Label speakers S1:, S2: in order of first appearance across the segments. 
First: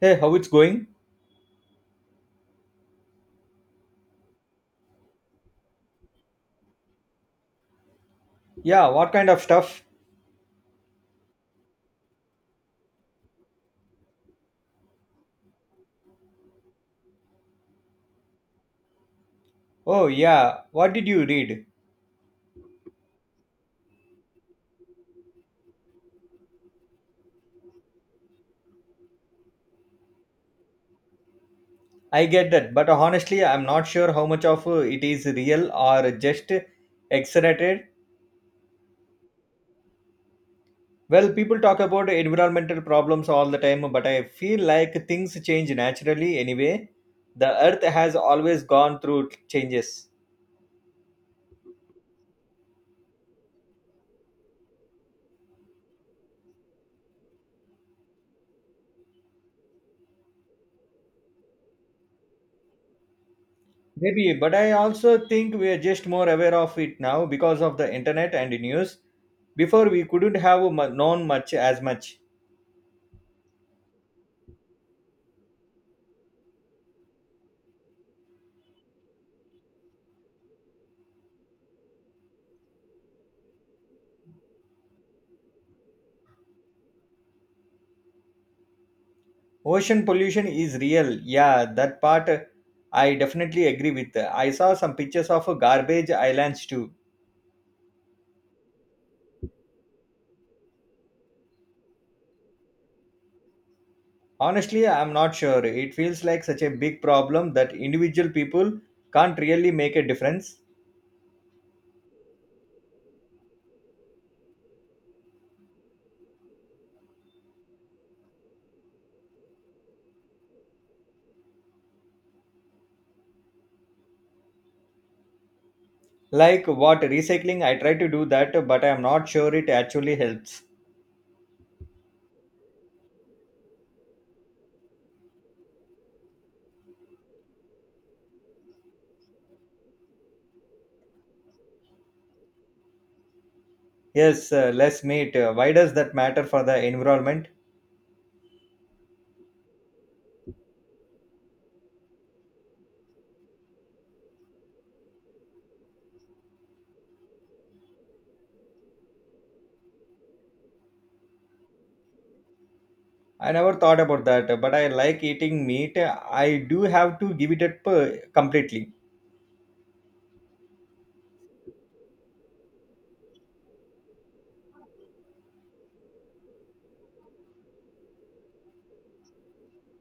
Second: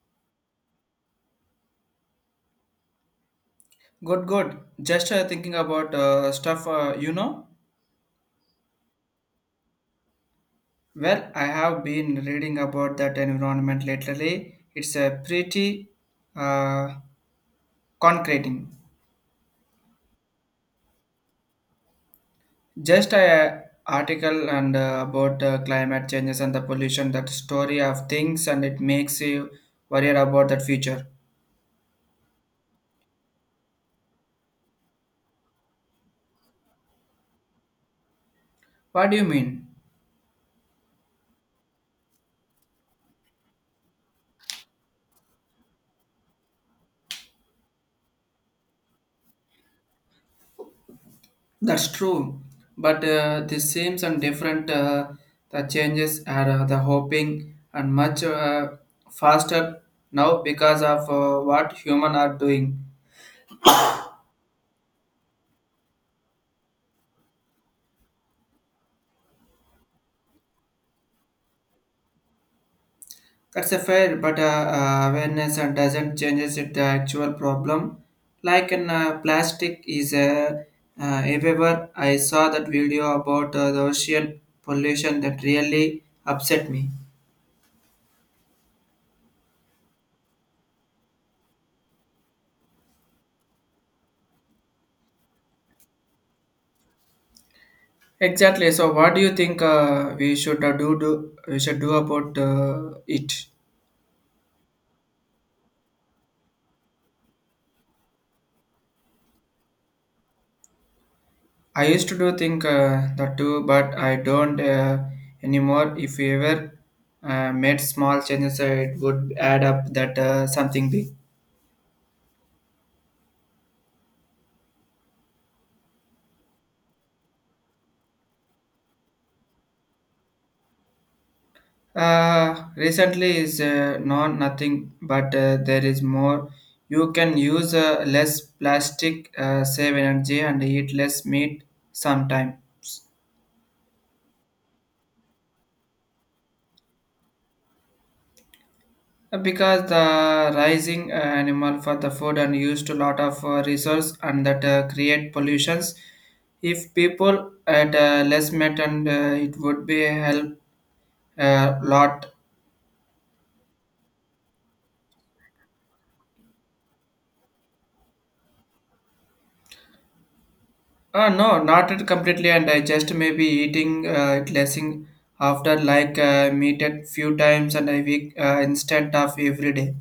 S1: Hey, how it's going?
S2: Good, good. Just thinking about stuff,
S1: Yeah, what kind of stuff?
S2: Well, I have been reading about that environment lately. It's a pretty uh, concreting.
S1: Oh, yeah, what did you read?
S2: Just a article and about climate changes and the pollution, that story of things, and it makes you worry about that future.
S1: I get that, but honestly, I'm not sure how much of it is real or just exaggerated.
S2: What do you mean?
S1: Well, people talk about environmental problems all the time, but I feel like things change naturally anyway. The earth has always gone through changes.
S2: That's true, but the same and different the changes are the hoping and much faster now because of what human are doing.
S1: Maybe, but I also think we are just more aware of it now because of the internet and news. Before, we couldn't have known much as much.
S2: That's a fair, but awareness and doesn't changes it the actual problem. Like in plastic is a everywhere. I saw that video about the ocean pollution that really upset me.
S1: Ocean pollution is real. Yeah, that part I definitely agree with. I saw some pictures of garbage islands too.
S2: Exactly. So, what do you think we should do? We should do about it.
S1: Honestly, I'm not sure. It feels like such a big problem that individual people can't really make a difference.
S2: I used to do think that too, but I don't anymore. If we ever made small changes, it would add up that something big.
S1: Like what recycling, I try to do that, but I'm not sure it actually helps.
S2: Recently is not nothing, but there is more. You can use less plastic, save energy, and eat less meat sometime.
S1: Yes, less meat. Why does that matter for the environment?
S2: Because the rising animal for the food and used a lot of resource and that create pollutions. If people at less met and it would be help a lot.
S1: I never thought about that, but I like eating meat. I do have to give it up completely.
S2: No, not it completely and I just maybe eating it lessing after like meat at few times and a week instead of every day.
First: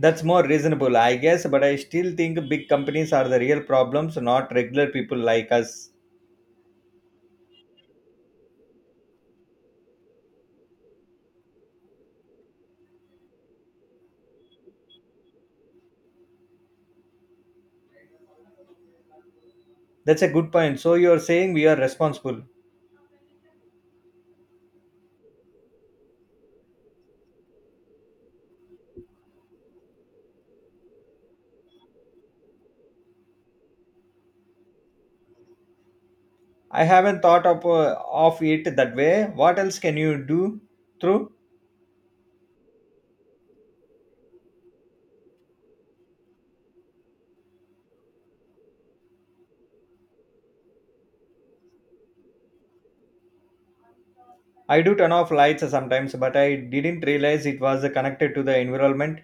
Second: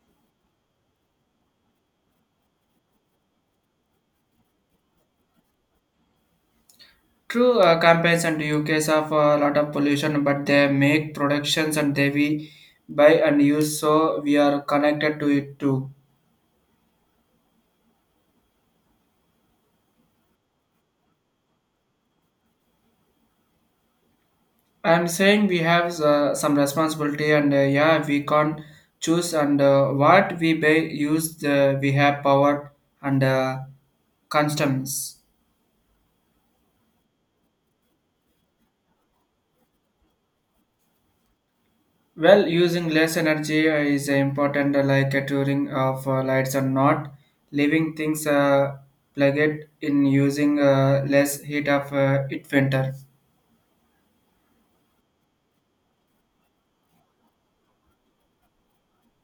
S1: That's more reasonable, I guess, but I still think big companies are the real problems, not regular people like us.
S2: True campaigns and UKs have a lot of pollution, but they make productions and they we buy and use, so we are connected to it too.
S1: That's a good point. So you're saying we are responsible.
S2: I'm saying we have some responsibility, and yeah, we can't choose and what we buy, use. We have power and customs.
S1: I haven't thought of it that way. What else can you do through?
S2: Well, using less energy is important, like touring of lights and not leaving things plugged in using less heat of it winter.
S1: I do turn off lights sometimes, but I didn't realize it was connected to the environment.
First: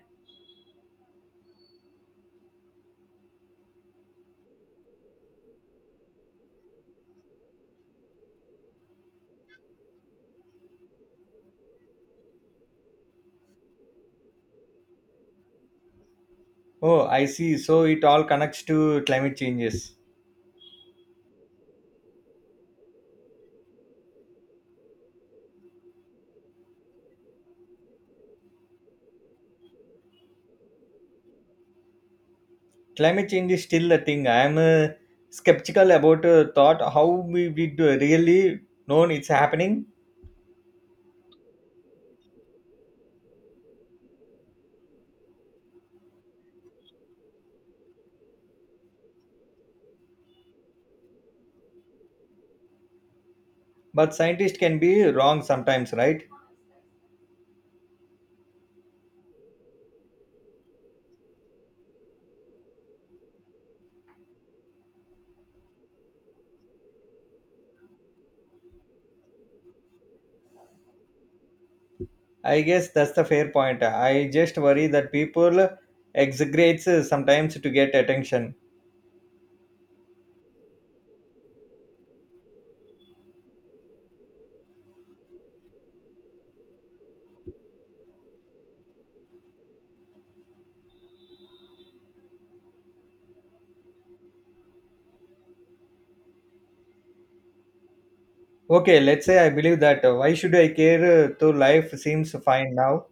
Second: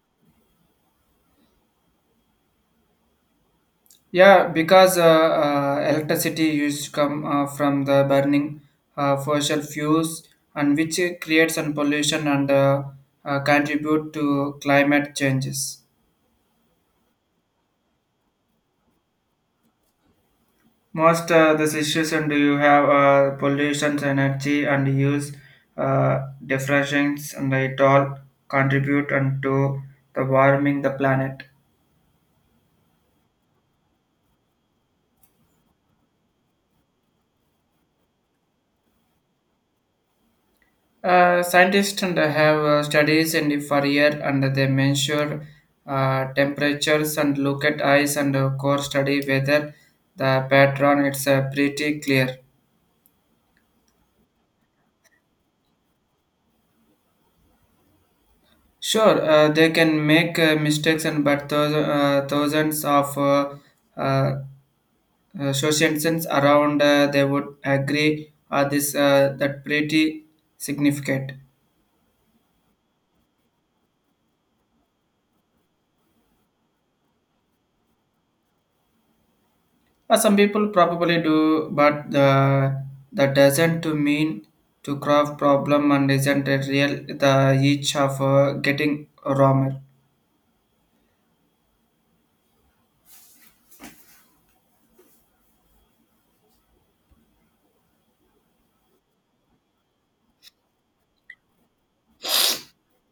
S2: Yeah, because electricity used to come from the burning fossil fuels and which creates some pollution and contribute to climate changes.
S1: Oh, I see. So it all connects to climate changes.
S2: Most the situation do you have pollution energy and use diffractions and it all contribute and to the warming the planet.
S1: Climate change is still a thing. I am skeptical about thought how we do really known it's happening.
S2: Scientists and have studies and for year and they measure temperatures and look at ice and core study whether the pattern it's pretty clear.
S1: But scientists can be wrong sometimes, right?
S2: Sure, they can make mistakes, and but those, thousands of uh, social sense around they would agree this that pretty significant.
S1: I guess that's the fair point. I just worry that people exaggerate sometimes to get attention.
S2: Some people probably do but the, that doesn't to mean to craft problem and isn't a real the each of getting wrong.
S1: Okay, let's say I believe that. Why should I care? Though life seems fine now.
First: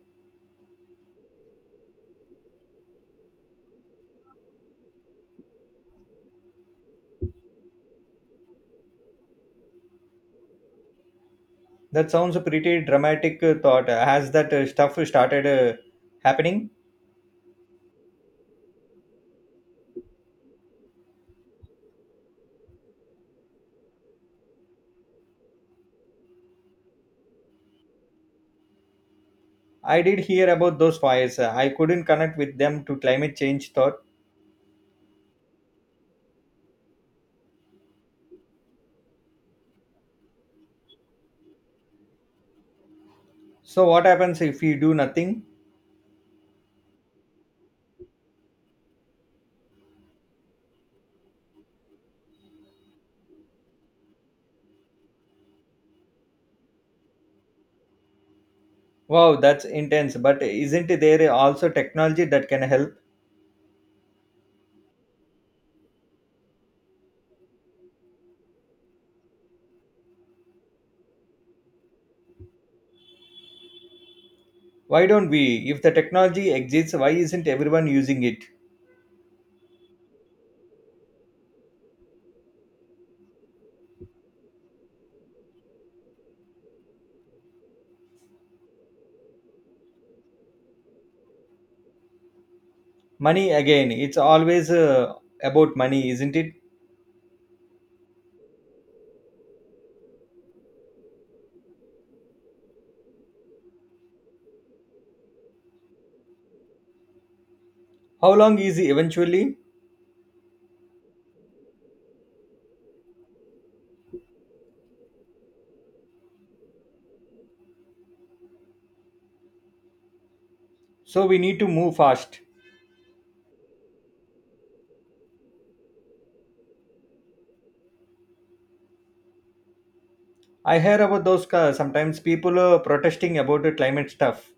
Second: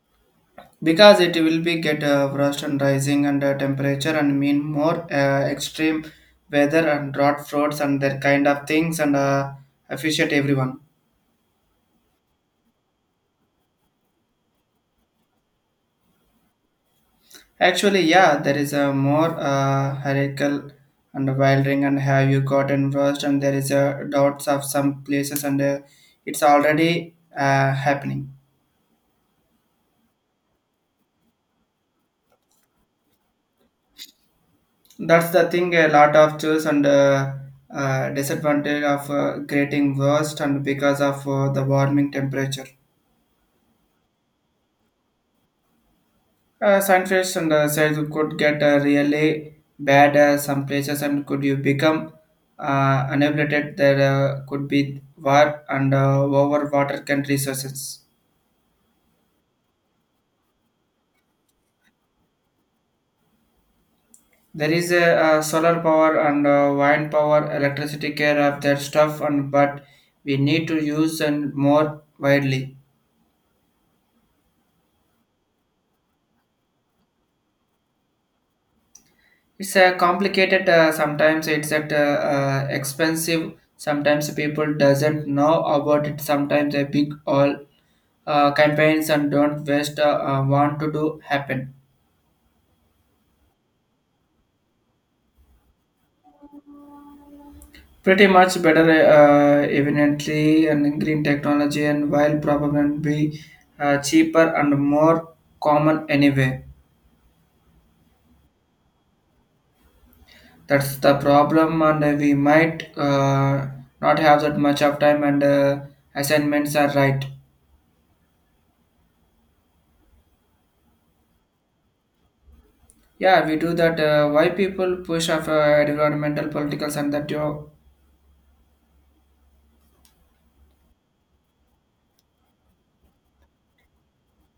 S2: Because it will be get rust and rising and temperature and mean more extreme weather and drought floods and that kind of things and efficient everyone.
S1: That sounds a pretty dramatic thought. Has that stuff started happening?
S2: Actually, yeah, there is a more hierarchical and wildering and have you gotten worse and there is a doubts of some places and it's already happening.
S1: I did hear about those fires. I couldn't connect with them to climate change thought.
S2: That's the thing. A lot of choose and disadvantage of getting worse and because of the warming temperature.
S1: So what happens if we do nothing?
S2: Scientists and said you could get really bad some places and could you become unabated there could be war and over water can resources.
S1: Wow, that's intense. But isn't there also technology that can help?
S2: There is a, solar power and wind power, electricity care of their stuff, and but we need to use and more widely.
S1: Why don't we? If the technology exists, why isn't everyone using it?
S2: It's a complicated. Sometimes it's at expensive. Sometimes people doesn't know about it. Sometimes a big all campaigns and don't waste want to do happen.
S1: Money again. It's always about money, isn't it?
S2: Pretty much better evidently and green technology and while probably be cheaper and more common anyway.
S1: How long is it eventually?
S2: That's the problem and we might not have that much of time and assignments are right.
S1: So we need to move fast.
S2: Yeah, we do that. Why people push of environmental politicals and that you
S1: I hear about those sometimes people are protesting about the climate stuff.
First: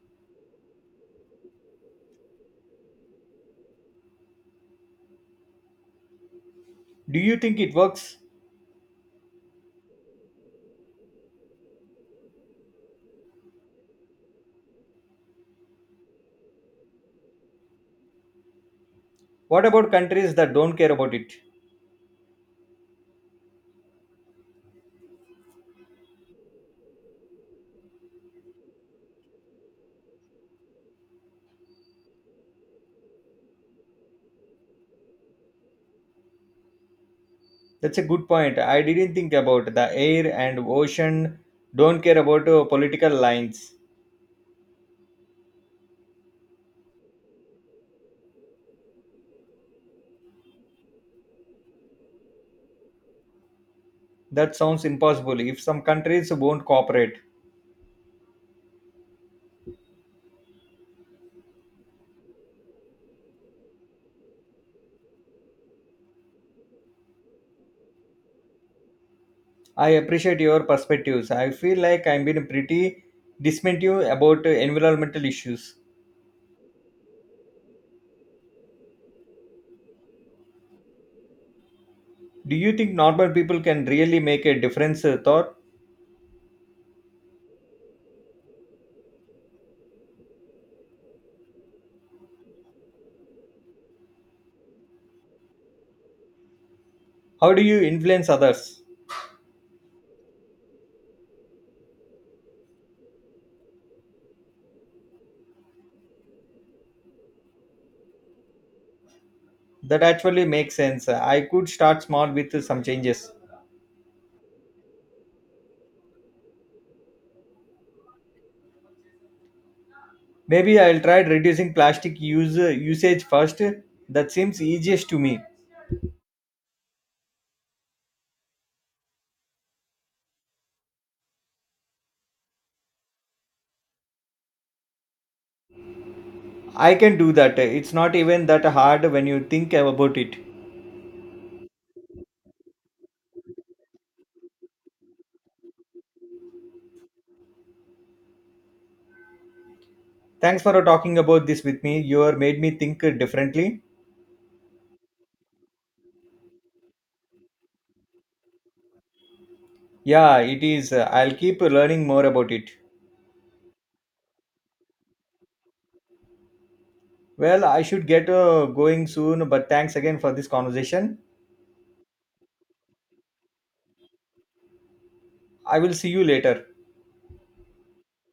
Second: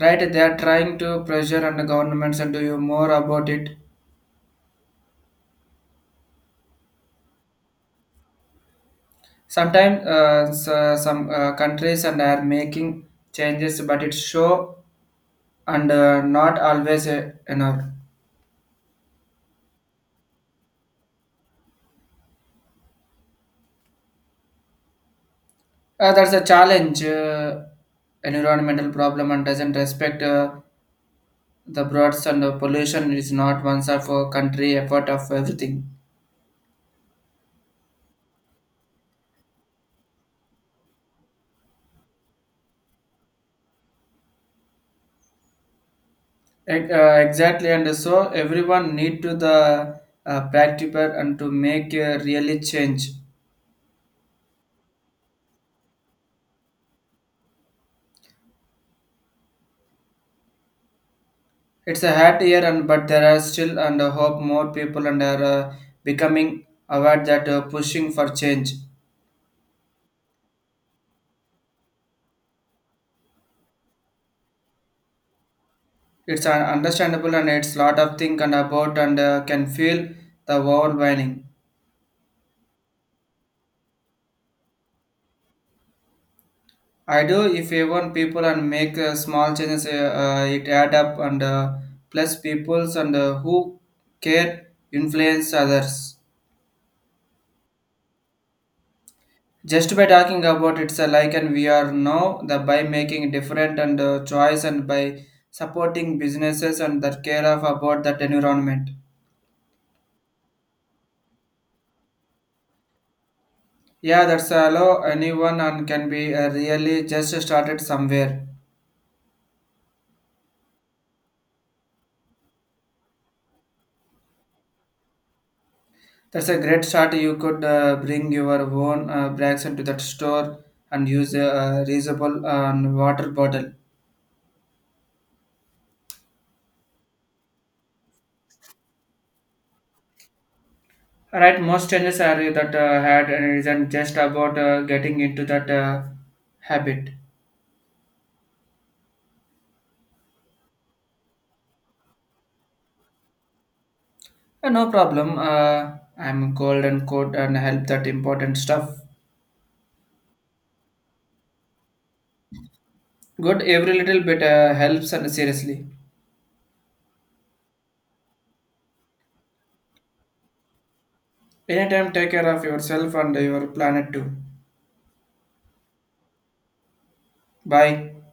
S2: right they are trying to pressure on the governments and do you more about it
S1: Do you think it works?
S2: sometimes some countries and are making changes but it's show and not always enough.
S1: What about countries that don't care about it?
S2: That's a challenge environmental problem and doesn't respect the broads and pollution is not one of a country effort of everything.
S1: That's a good point. I didn't think about the air and ocean don't care about political lines.
S2: Exactly and so everyone need to the practical and to make a really change.
S1: That sounds impossible if some countries won't cooperate.
S2: It's a hard year, and but there are still and hope more people and are becoming aware that pushing for change.
S1: I appreciate your perspectives. I feel like I've been pretty dismissive about environmental issues.
S2: It's understandable and it's lot of think and about and can feel the overwhelming.
S1: Do you think normal people can really make a difference? Thought,
S2: I do if you want people and make small changes, it add up and plus peoples and who care influence others.
S1: how do you influence others?
S2: Just by talking about it's a like and we are now the by making different and choice and by supporting businesses and that care of about that environment.
S1: That actually makes sense. I could start small with some changes.
S2: Yeah, that's allow anyone and can be really just started somewhere.
S1: Maybe I'll try reducing plastic use usage first. That seems easiest to me.
S2: That's a great start. You could bring your own bags into that store and use a reusable water bottle.
S1: I can do that. It's not even that hard when you think about it.
S2: Right, most changes are that had and isn't just about getting into that habit.
S1: Thanks for talking about this with me. You have made me think differently.
S2: No problem. I'm cold and cold and help that important stuff.
S1: Yeah, it is. I'll keep learning more about it.
S2: Good, every little bit helps and seriously.
S1: Well, I should get going soon, but thanks again for this conversation.
S2: Anytime, take care of yourself and your planet too.
S1: I will see you later.
S2: Bye.